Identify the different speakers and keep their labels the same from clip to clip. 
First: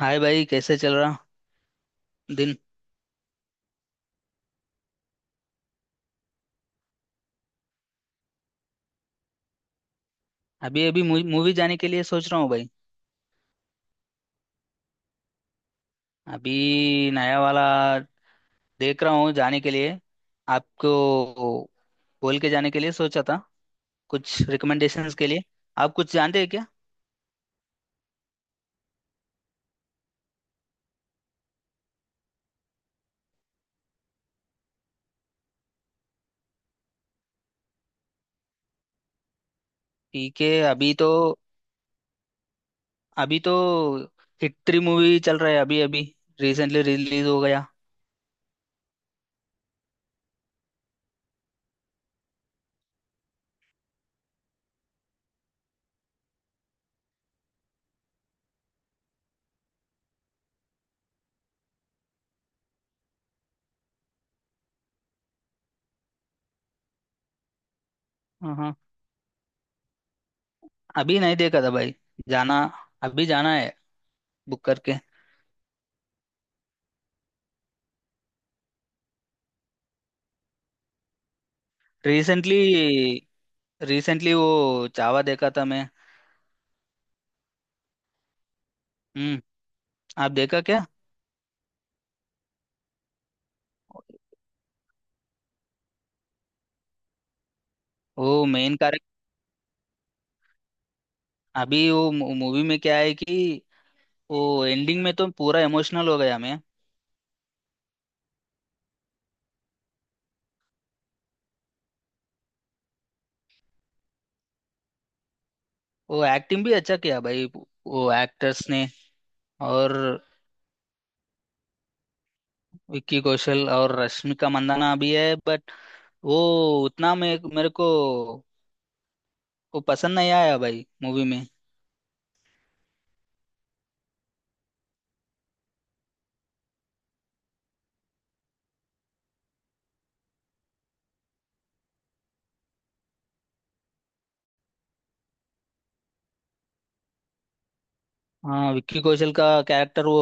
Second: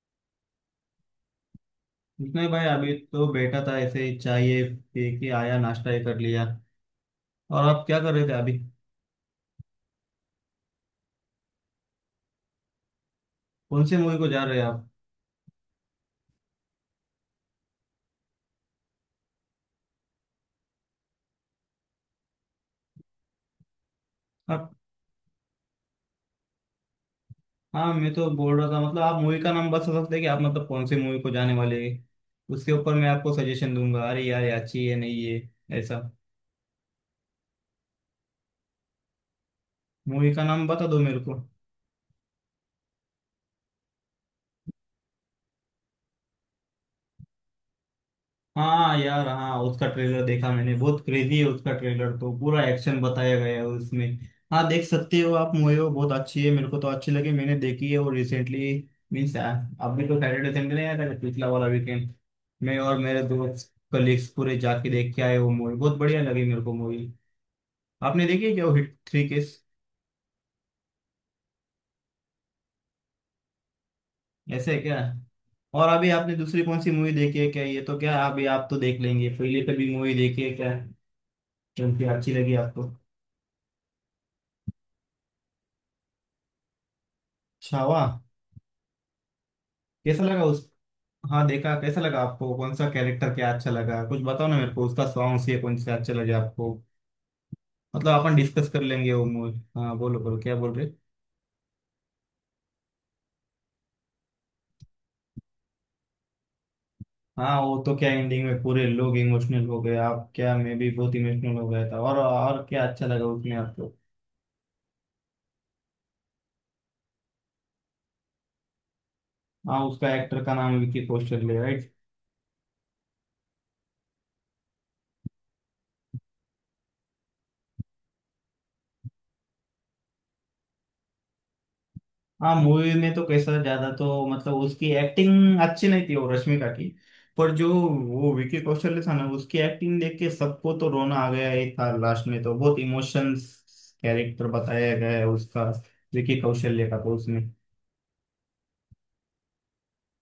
Speaker 1: हाय भाई, कैसे चल रहा
Speaker 2: कुछ नहीं
Speaker 1: दिन।
Speaker 2: भाई, अभी तो बैठा था ऐसे ही चाय ये पी के आया, नाश्ता ही कर लिया। और आप क्या कर रहे थे अभी?
Speaker 1: अभी अभी मूवी जाने के लिए सोच रहा हूँ भाई।
Speaker 2: कौन सी मूवी को जा रहे हैं आप?
Speaker 1: अभी नया वाला देख रहा हूँ जाने के लिए। आपको बोल के जाने के लिए सोचा था, कुछ
Speaker 2: आप?
Speaker 1: रिकमेंडेशंस के लिए। आप कुछ जानते हैं क्या?
Speaker 2: हाँ, मैं तो बोल रहा था, मतलब आप मूवी का नाम बता सकते हैं कि आप मतलब कौन सी मूवी को जाने वाले हैं। उसके ऊपर मैं आपको सजेशन दूंगा, अरे यार ये अच्छी है, नहीं है ऐसा। मूवी
Speaker 1: ठीक
Speaker 2: का
Speaker 1: है।
Speaker 2: नाम बता
Speaker 1: अभी
Speaker 2: दो
Speaker 1: तो
Speaker 2: मेरे को।
Speaker 1: अभी तो हिट थ्री मूवी चल रहा है अभी अभी। रिसेंटली रिलीज हो गया।
Speaker 2: हाँ यार, हाँ उसका ट्रेलर देखा मैंने, बहुत क्रेजी है उसका ट्रेलर, तो पूरा एक्शन बताया गया है उसमें। हाँ देख सकते हो आप मूवी, वो बहुत अच्छी है, मेरे को तो अच्छी लगी, मैंने देखी है वो रिसेंटली। मीन्स अभी तो सैटरडे संडे नहीं आया था, पिछला वाला वीकेंड मैं और मेरे दोस्त कलीग्स पूरे जाके देख के आए, वो मूवी बहुत बढ़िया लगी मेरे को मूवी। आपने देखी है
Speaker 1: हाँ,
Speaker 2: क्या वो
Speaker 1: हाँ।
Speaker 2: Hit 3 case?
Speaker 1: अभी नहीं देखा था भाई जाना। अभी जाना है, बुक
Speaker 2: ऐसे है
Speaker 1: करके।
Speaker 2: क्या? और अभी आपने दूसरी कौन सी मूवी देखी है क्या? ये तो क्या, अभी आप तो देख लेंगे, पहले कभी मूवी देखी है क्या? क्योंकि अच्छी लगी आपको।
Speaker 1: रिसेंटली रिसेंटली वो चावा देखा था मैं।
Speaker 2: छावा?
Speaker 1: हम्म।
Speaker 2: कैसा
Speaker 1: आप
Speaker 2: लगा
Speaker 1: देखा
Speaker 2: उस?
Speaker 1: क्या?
Speaker 2: हाँ देखा, कैसा लगा आपको, कौन सा कैरेक्टर, क्या अच्छा लगा, कुछ बताओ ना मेरे को, उसका सॉन्ग्स ये कौन से अच्छे लगे आपको? मतलब अपन
Speaker 1: वो
Speaker 2: डिस्कस
Speaker 1: मेन
Speaker 2: कर
Speaker 1: कारक।
Speaker 2: लेंगे वो मूवी। हाँ बोलो बोलो, क्या बोल रहे?
Speaker 1: अभी वो मूवी में क्या है कि वो एंडिंग में तो पूरा इमोशनल हो गया मैं।
Speaker 2: हाँ वो तो क्या, एंडिंग में पूरे लोग इमोशनल हो गए, आप क्या, मैं भी बहुत इमोशनल हो गया था। और क्या अच्छा लगा उसमें आपको?
Speaker 1: वो एक्टिंग भी अच्छा किया भाई वो एक्टर्स ने।
Speaker 2: हाँ
Speaker 1: और
Speaker 2: उसका एक्टर का नाम विकी कौशल है, right?
Speaker 1: विक्की कौशल और रश्मिका मंदाना भी है, बट वो उतना मे मेरे को वो पसंद नहीं आया भाई मूवी में।
Speaker 2: हाँ मूवी में तो कैसा ज्यादा, तो मतलब उसकी एक्टिंग अच्छी नहीं थी वो रश्मिका की। पर जो वो विकी कौशल था ना, उसकी एक्टिंग देख के सबको तो रोना आ गया ही था, लास्ट में तो बहुत इमोशंस कैरेक्टर बताया गया है उसका, विकी कौशल्य का तो उसमें।
Speaker 1: हाँ, विक्की कौशल का कैरेक्टर वो,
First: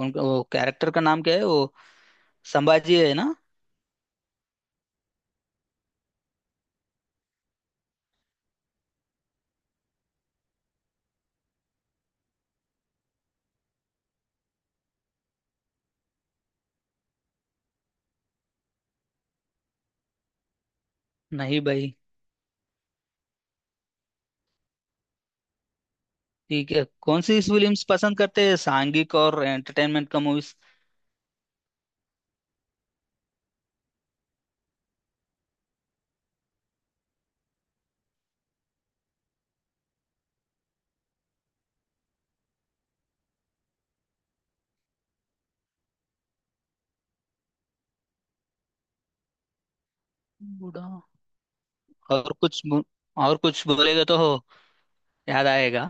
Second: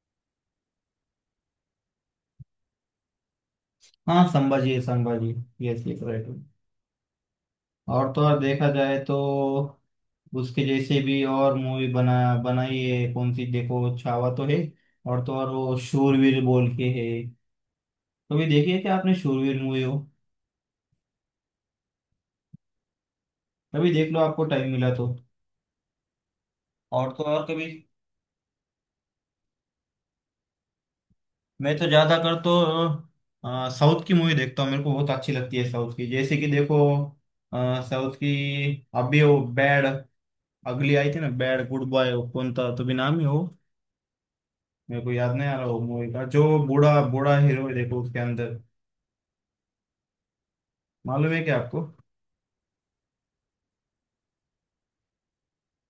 Speaker 1: उनका वो कैरेक्टर का नाम क्या है वो, संभाजी है ना।
Speaker 2: हाँ संभाजी है, संभाजी। Yes yes right. और तो और देखा जाए तो उसके जैसे भी और मूवी बनाई है कौन सी, देखो छावा तो है, और तो और वो शूरवीर बोल के है। कभी देखिए क्या आपने शूरवीर मूवी हो?
Speaker 1: नहीं भाई।
Speaker 2: कभी देख लो, आपको टाइम मिला तो।
Speaker 1: ठीक है।
Speaker 2: और
Speaker 1: कौन
Speaker 2: तो
Speaker 1: सी
Speaker 2: और कभी,
Speaker 1: फिल्म्स पसंद करते हैं सांघिक और एंटरटेनमेंट का मूवीज?
Speaker 2: मैं तो ज्यादा कर तो साउथ की मूवी देखता हूँ, मेरे को बहुत अच्छी लगती है साउथ की, जैसे कि देखो साउथ की, अभी वो बैड अगली आई थी ना, बैड गुड बॉय, वो कौन था, तो भी नाम ही हो, मेरे को याद नहीं आ रहा वो मूवी का, जो बूढ़ा बूढ़ा हीरो है देखो उसके अंदर,
Speaker 1: बूढ़ा।
Speaker 2: मालूम है क्या आपको?
Speaker 1: और कुछ बो- और कुछ बोलेगा तो हो याद आएगा।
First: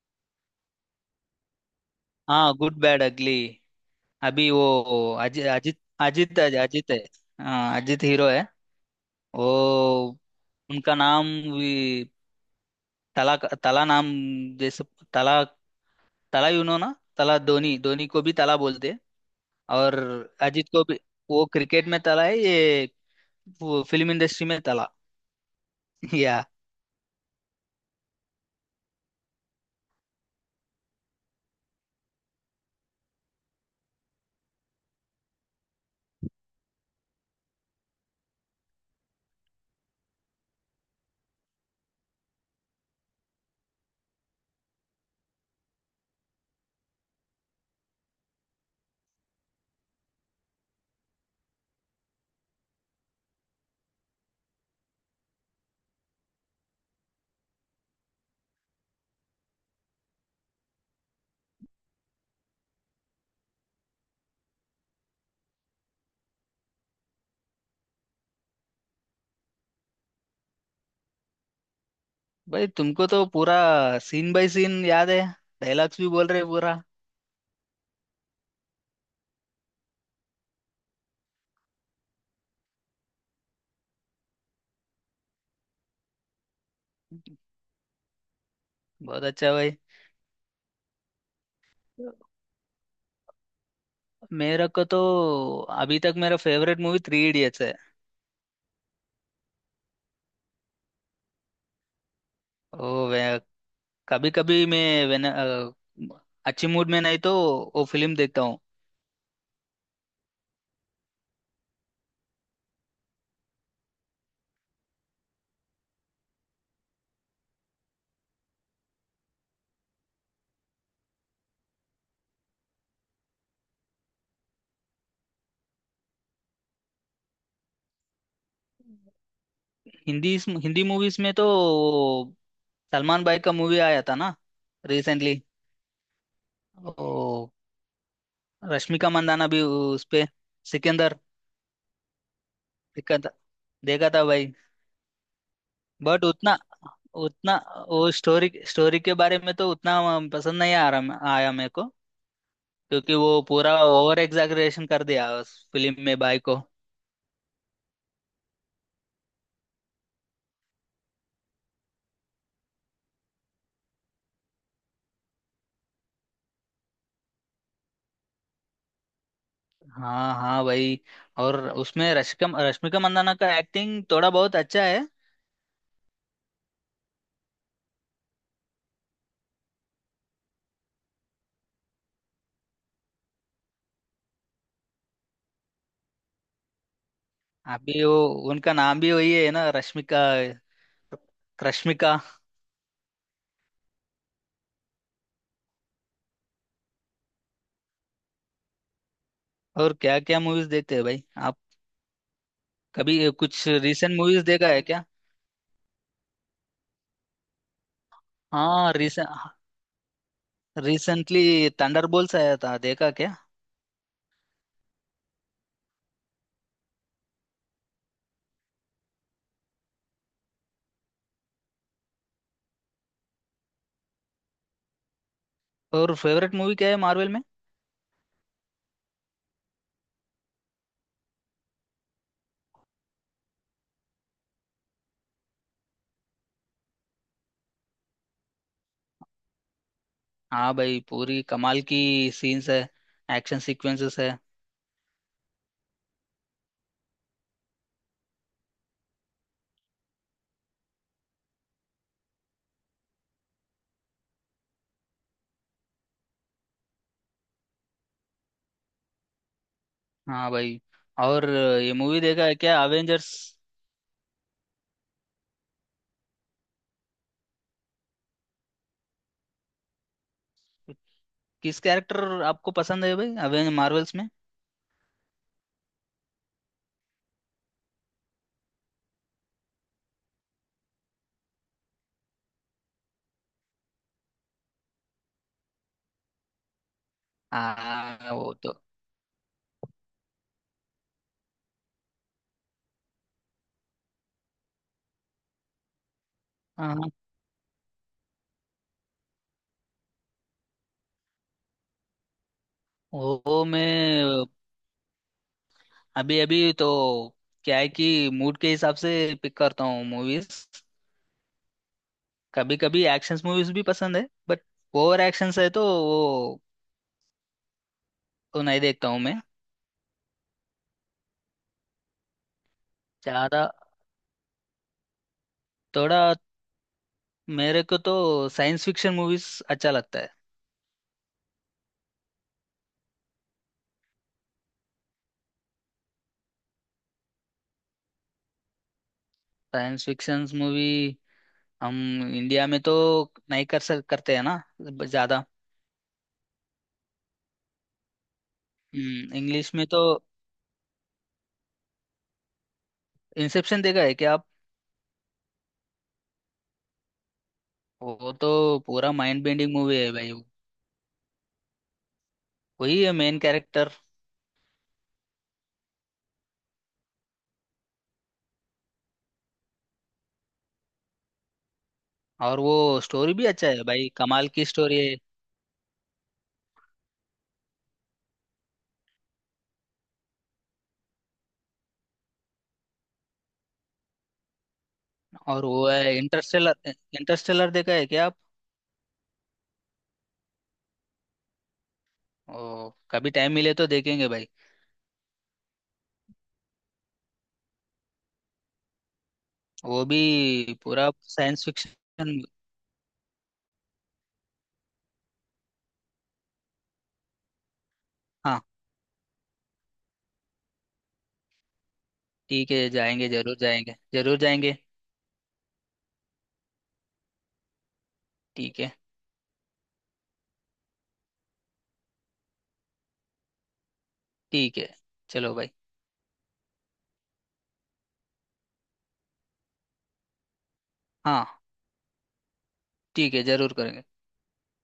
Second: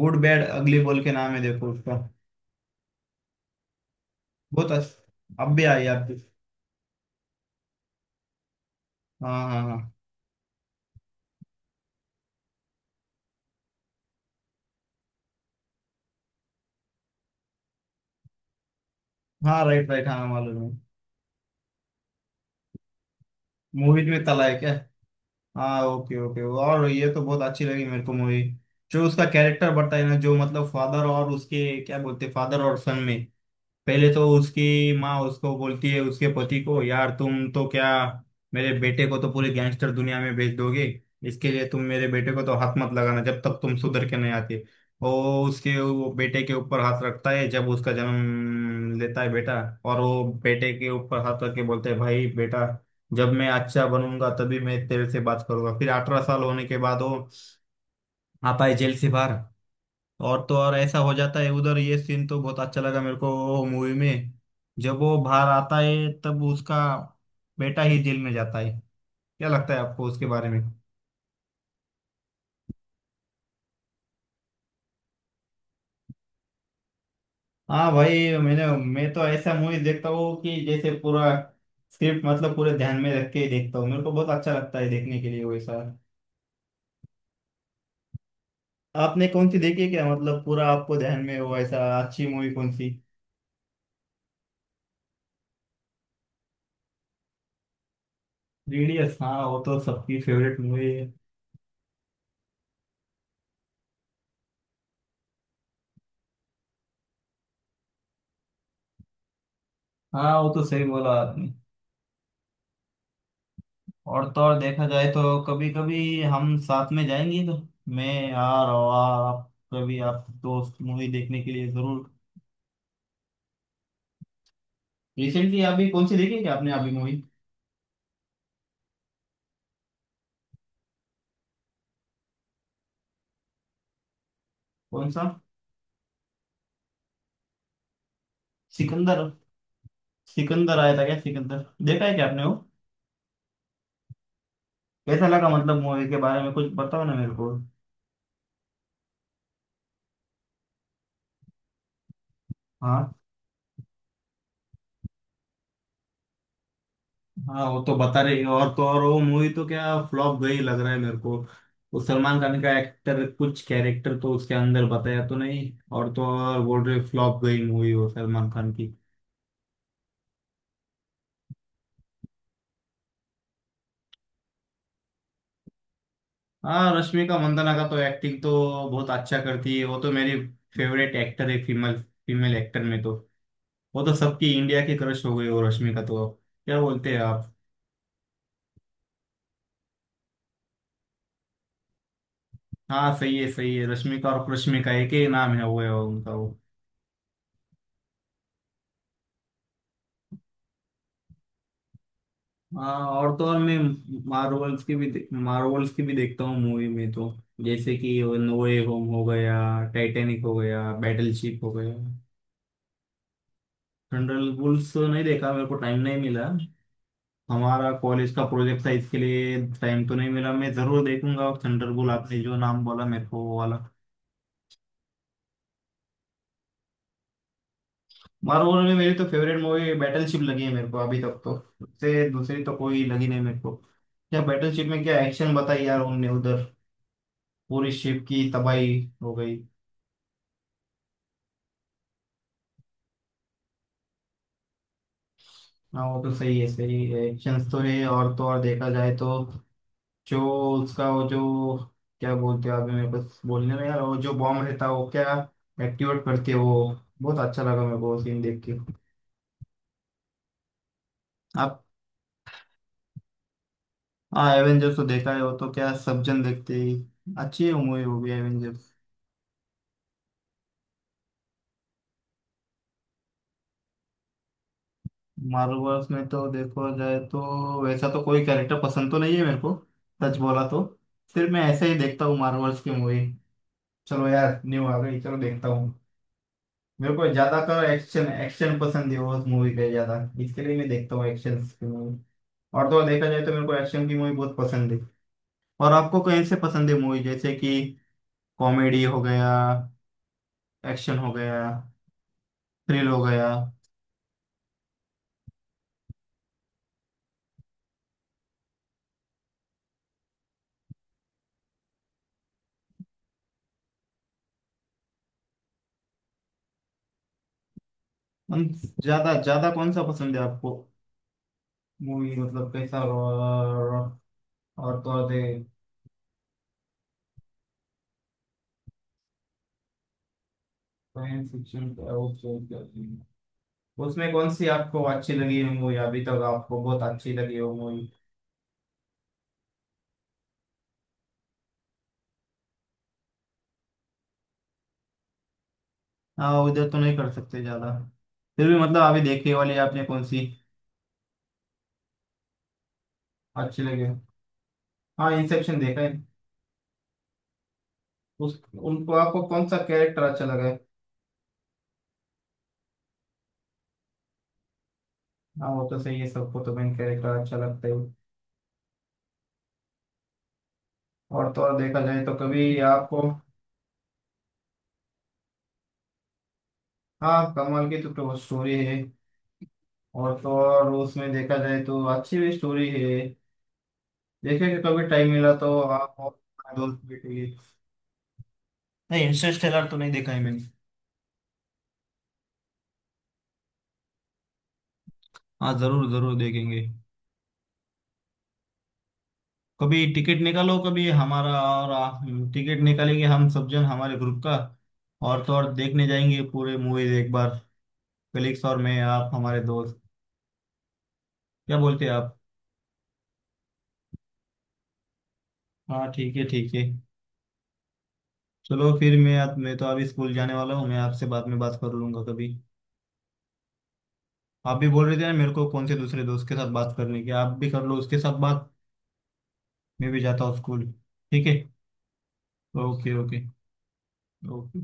Speaker 2: गुड बैड अगली बोल के नाम है देखो उसका।
Speaker 1: हाँ, गुड बैड अगली। अभी वो
Speaker 2: अब भी
Speaker 1: अजित
Speaker 2: आई आप?
Speaker 1: अजित है- अजित है। हाँ, अजित हीरो है।
Speaker 2: हाँ हाँ हाँ।
Speaker 1: वो उनका नाम भी तला। तला नाम, जैसे तला, तला यू नो ना। तला धोनी, धोनी को भी तला बोलते हैं।
Speaker 2: हाँ राइट
Speaker 1: और
Speaker 2: राइट, हाँ right, right, हाँ, मालूम
Speaker 1: अजित
Speaker 2: है।
Speaker 1: को भी। वो क्रिकेट में तला है, ये वो
Speaker 2: मूवीज
Speaker 1: फिल्म
Speaker 2: में तला
Speaker 1: इंडस्ट्री
Speaker 2: है
Speaker 1: में
Speaker 2: क्या?
Speaker 1: तला।
Speaker 2: हाँ ओके ओके,
Speaker 1: या
Speaker 2: और ये तो बहुत अच्छी लगी मेरे को मूवी, जो उसका कैरेक्टर बताया ना, जो मतलब फादर और उसके क्या बोलते, फादर और सन में, पहले तो उसकी माँ उसको बोलती है, उसके पति को, यार तुम तो क्या मेरे बेटे को तो पूरी गैंगस्टर दुनिया में भेज दोगे, इसके लिए तुम मेरे बेटे को तो हाथ मत लगाना जब तक तुम सुधर के नहीं आते। वो उसके वो बेटे के ऊपर हाथ रखता है जब उसका जन्म लेता है बेटा, और वो बेटे के ऊपर हाथ रख के बोलते है भाई बेटा, जब मैं अच्छा बनूंगा तभी मैं तेरे से बात करूंगा। फिर 18 साल होने के बाद वो आता है जेल से बाहर, और तो और ऐसा हो जाता है उधर, ये सीन तो बहुत अच्छा लगा मेरे को मूवी में। जब वो बाहर आता है तब उसका बेटा ही जेल में जाता है। क्या लगता है आपको उसके बारे में?
Speaker 1: भाई, तुमको तो पूरा सीन बाय सीन याद है, डायलॉग्स भी बोल रहे पूरा।
Speaker 2: हाँ भाई, मैंने, मैं तो ऐसा मूवी देखता हूँ कि जैसे पूरा स्क्रिप्ट मतलब पूरे ध्यान में रख के ही देखता हूँ, मेरे को बहुत अच्छा लगता है देखने के लिए वैसा।
Speaker 1: बहुत
Speaker 2: आपने कौन
Speaker 1: अच्छा
Speaker 2: सी
Speaker 1: भाई।
Speaker 2: देखी है क्या, मतलब पूरा आपको ध्यान में हो ऐसा अच्छी मूवी कौन सी?
Speaker 1: मेरा को तो अभी तक मेरा फेवरेट मूवी थ्री इडियट्स है।
Speaker 2: रेडियस, हाँ वो तो सबकी फेवरेट मूवी है।
Speaker 1: ओ वे, कभी कभी मैं वेन अच्छी मूड में नहीं तो वो फिल्म देखता हूँ।
Speaker 2: हाँ वो तो सही बोला आपने। और तो और देखा जाए तो कभी कभी हम साथ में जाएंगे तो, मैं यार और आप कभी, आप दोस्त मूवी देखने के लिए जरूर। रिसेंटली अभी कौन सी देखी है क्या आपने अभी मूवी?
Speaker 1: हिंदी, हिंदी मूवीज में तो वो सलमान भाई का मूवी आया था ना,
Speaker 2: कौन सा?
Speaker 1: रिसेंटली। ओ, रश्मिका
Speaker 2: सिकंदर?
Speaker 1: मंदाना भी उस पे।
Speaker 2: सिकंदर आया था
Speaker 1: सिकंदर
Speaker 2: क्या, सिकंदर देखा है क्या आपने वो?
Speaker 1: देखा था, देखा था भाई।
Speaker 2: कैसा लगा, मतलब मूवी के
Speaker 1: बट
Speaker 2: बारे में
Speaker 1: उतना
Speaker 2: कुछ बताओ ना मेरे को।
Speaker 1: उतना वो स्टोरी स्टोरी के बारे में तो उतना पसंद नहीं आ रहा आया मेरे को। क्योंकि
Speaker 2: हाँ।
Speaker 1: वो पूरा ओवर एग्जैगरेशन कर दिया उस फिल्म में बाई को।
Speaker 2: हाँ वो तो बता रही है, और तो और वो मूवी तो क्या फ्लॉप गई लग रहा है मेरे को, वो सलमान खान का एक्टर कुछ कैरेक्टर तो उसके अंदर बताया तो नहीं, और तो और बोल रहे फ्लॉप गई मूवी वो सलमान खान की।
Speaker 1: हाँ, हाँ भाई। और उसमें रश्मिका रश्मिका मंदाना का एक्टिंग थोड़ा बहुत अच्छा है।
Speaker 2: हाँ रश्मिका मंदाना का तो एक्टिंग तो बहुत अच्छा करती है वो, तो मेरी फेवरेट एक्टर है, फीमेल फीमेल एक्टर में तो वो तो सबकी इंडिया की क्रश हो गई वो रश्मिका तो। क्या बोलते हैं आप?
Speaker 1: अभी वो उनका नाम भी वही है ना, रश्मिका रश्मिका।
Speaker 2: हाँ सही है सही है, रश्मिका और कृष्मिका एक ही नाम है, वो है उनका वो।
Speaker 1: और क्या क्या मूवीज देखते हैं भाई आप?
Speaker 2: हाँ,
Speaker 1: कभी
Speaker 2: और तो और
Speaker 1: कुछ
Speaker 2: मैं
Speaker 1: रीसेंट मूवीज देखा है क्या?
Speaker 2: मार्वल्स की भी देखता हूँ मूवी में तो, जैसे कि नो वे
Speaker 1: हाँ,
Speaker 2: होम हो
Speaker 1: रिसेंट।
Speaker 2: गया, टाइटैनिक हो गया,
Speaker 1: रिसेंटली
Speaker 2: बैटलशिप हो गया।
Speaker 1: थंडरबोल्ट्स आया था, देखा क्या?
Speaker 2: थंडरबोल्ट्स तो नहीं देखा, मेरे को टाइम नहीं मिला, हमारा कॉलेज का प्रोजेक्ट था, इसके लिए टाइम तो नहीं मिला, मैं जरूर देखूंगा थंडरबोल्ट, आपने जो नाम बोला मेरे को वो वाला।
Speaker 1: और फेवरेट मूवी क्या है मार्वल में?
Speaker 2: मार्वल में मेरी तो फेवरेट मूवी बैटलशिप लगी है, मेरे को अभी तक तो उससे दूसरी तो कोई लगी नहीं मेरे को। क्या बैटलशिप में क्या एक्शन बताई यार उनने उधर, पूरी शिप की तबाही हो गई।
Speaker 1: हाँ भाई, पूरी कमाल की सीन्स है, एक्शन सीक्वेंसेस है।
Speaker 2: ना वो तो सही है सही है, एक्शन तो है, और तो और देखा जाए तो, जो उसका वो जो क्या बोलते हैं अभी मेरे पास बोलने में, यार वो जो बॉम्ब रहता है, वो क्या एक्टिवेट करती है वो, बहुत अच्छा लगा मेरे को सीन देख के।
Speaker 1: हाँ भाई। और
Speaker 2: आप?
Speaker 1: ये मूवी देखा है क्या, अवेंजर्स?
Speaker 2: हाँ एवेंजर्स तो देखा है, वो तो क्या सब जन देखते ही, अच्छी मूवी होगी एवेंजर्स।
Speaker 1: किस कैरेक्टर आपको पसंद है भाई अवेंज मार्वल्स में?
Speaker 2: मार्वल्स में तो देखो जाए तो वैसा तो कोई कैरेक्टर पसंद तो नहीं है मेरे को, सच बोला तो। सिर्फ मैं ऐसे ही देखता हूँ मार्वल्स की मूवी, चलो यार न्यू आ गई चलो देखता हूँ। मेरे को ज्यादातर एक्शन
Speaker 1: हाँ, वो तो।
Speaker 2: एक्शन पसंद है उस मूवी के ज्यादा, इसके लिए मैं देखता हूँ एक्शन की मूवी। और तो और देखा जाए तो मेरे को एक्शन की मूवी बहुत पसंद है। और आपको कौन से पसंद है
Speaker 1: हाँ,
Speaker 2: मूवी, जैसे कि कॉमेडी हो गया, एक्शन हो गया, थ्रिल हो गया।
Speaker 1: वो मैं, अभी अभी तो क्या है कि मूड के हिसाब से पिक करता हूँ मूवीज। कभी कभी एक्शन मूवीज भी पसंद है, बट ओवर एक्शन है तो वो तो
Speaker 2: हम
Speaker 1: नहीं देखता हूँ
Speaker 2: ज्यादा
Speaker 1: मैं
Speaker 2: ज्यादा कौन सा पसंद है आपको मूवी, मतलब कैसा?
Speaker 1: ज्यादा।
Speaker 2: और तो और दे,
Speaker 1: थोड़ा, मेरे को तो साइंस फिक्शन मूवीज अच्छा लगता है।
Speaker 2: साइंस फिक्शन, उसमें कौन सी आपको अच्छी लगी है मूवी, अभी तक आपको बहुत अच्छी लगी हो मूवी?
Speaker 1: साइंस फिक्शन मूवी, हम इंडिया में तो नहीं कर सक करते हैं ना ज्यादा।
Speaker 2: हाँ उधर तो नहीं कर सकते ज्यादा, फिर भी मतलब अभी देखने
Speaker 1: इंग्लिश
Speaker 2: वाली
Speaker 1: में तो
Speaker 2: आपने कौन सी अच्छी
Speaker 1: इंसेप्शन देखा
Speaker 2: लगी हो?
Speaker 1: है क्या आप?
Speaker 2: हाँ इंसेप्शन देखा है।
Speaker 1: वो
Speaker 2: उस,
Speaker 1: तो पूरा
Speaker 2: उनको आपको
Speaker 1: माइंड
Speaker 2: कौन
Speaker 1: बेंडिंग
Speaker 2: सा
Speaker 1: मूवी है
Speaker 2: कैरेक्टर
Speaker 1: भाई वो।
Speaker 2: अच्छा लगा है?
Speaker 1: वही है मेन कैरेक्टर।
Speaker 2: हाँ वो तो सही है, सबको तो मेन कैरेक्टर अच्छा लगता है। और तो और देखा जाए तो
Speaker 1: और
Speaker 2: कभी
Speaker 1: वो
Speaker 2: आपको,
Speaker 1: स्टोरी भी अच्छा है भाई, कमाल की स्टोरी है।
Speaker 2: हाँ कमाल की तो स्टोरी है, और तो और उसमें देखा जाए तो अच्छी भी स्टोरी है, देखेंगे कभी टाइम मिला
Speaker 1: और
Speaker 2: तो,
Speaker 1: वो
Speaker 2: आप
Speaker 1: है
Speaker 2: और
Speaker 1: इंटरस्टेलर,
Speaker 2: दोस्त बैठेंगे।
Speaker 1: इंटरस्टेलर देखा है क्या आप?
Speaker 2: नहीं इंटरस्टेलर तो नहीं देखा है मैंने।
Speaker 1: ओ, कभी टाइम मिले तो देखेंगे भाई।
Speaker 2: हाँ जरूर जरूर देखेंगे, कभी
Speaker 1: वो भी
Speaker 2: टिकट निकालो, कभी
Speaker 1: पूरा
Speaker 2: हमारा
Speaker 1: साइंस फिक्शन।
Speaker 2: टिकट निकालेंगे हम सब जन हमारे ग्रुप का, और तो और देखने जाएंगे पूरे मूवीज एक बार,
Speaker 1: हाँ,
Speaker 2: कलीग्स और मैं आप हमारे दोस्त। क्या बोलते हैं आप?
Speaker 1: ठीक है। जाएंगे, जरूर जाएंगे, जरूर जाएंगे।
Speaker 2: हाँ ठीक है ठीक है।
Speaker 1: ठीक है,
Speaker 2: चलो फिर मैं तो अभी स्कूल जाने वाला हूँ, मैं आपसे बाद में बात कर लूंगा कभी। आप
Speaker 1: ठीक
Speaker 2: भी
Speaker 1: है।
Speaker 2: बोल रहे थे ना मेरे
Speaker 1: चलो
Speaker 2: को,
Speaker 1: भाई।
Speaker 2: कौन से दूसरे दोस्त के साथ बात करने की, आप भी कर लो उसके साथ बात। मैं भी जाता हूँ स्कूल। ठीक
Speaker 1: हाँ
Speaker 2: है। ओके
Speaker 1: ठीक
Speaker 2: ओके
Speaker 1: है, जरूर करेंगे।
Speaker 2: ओके।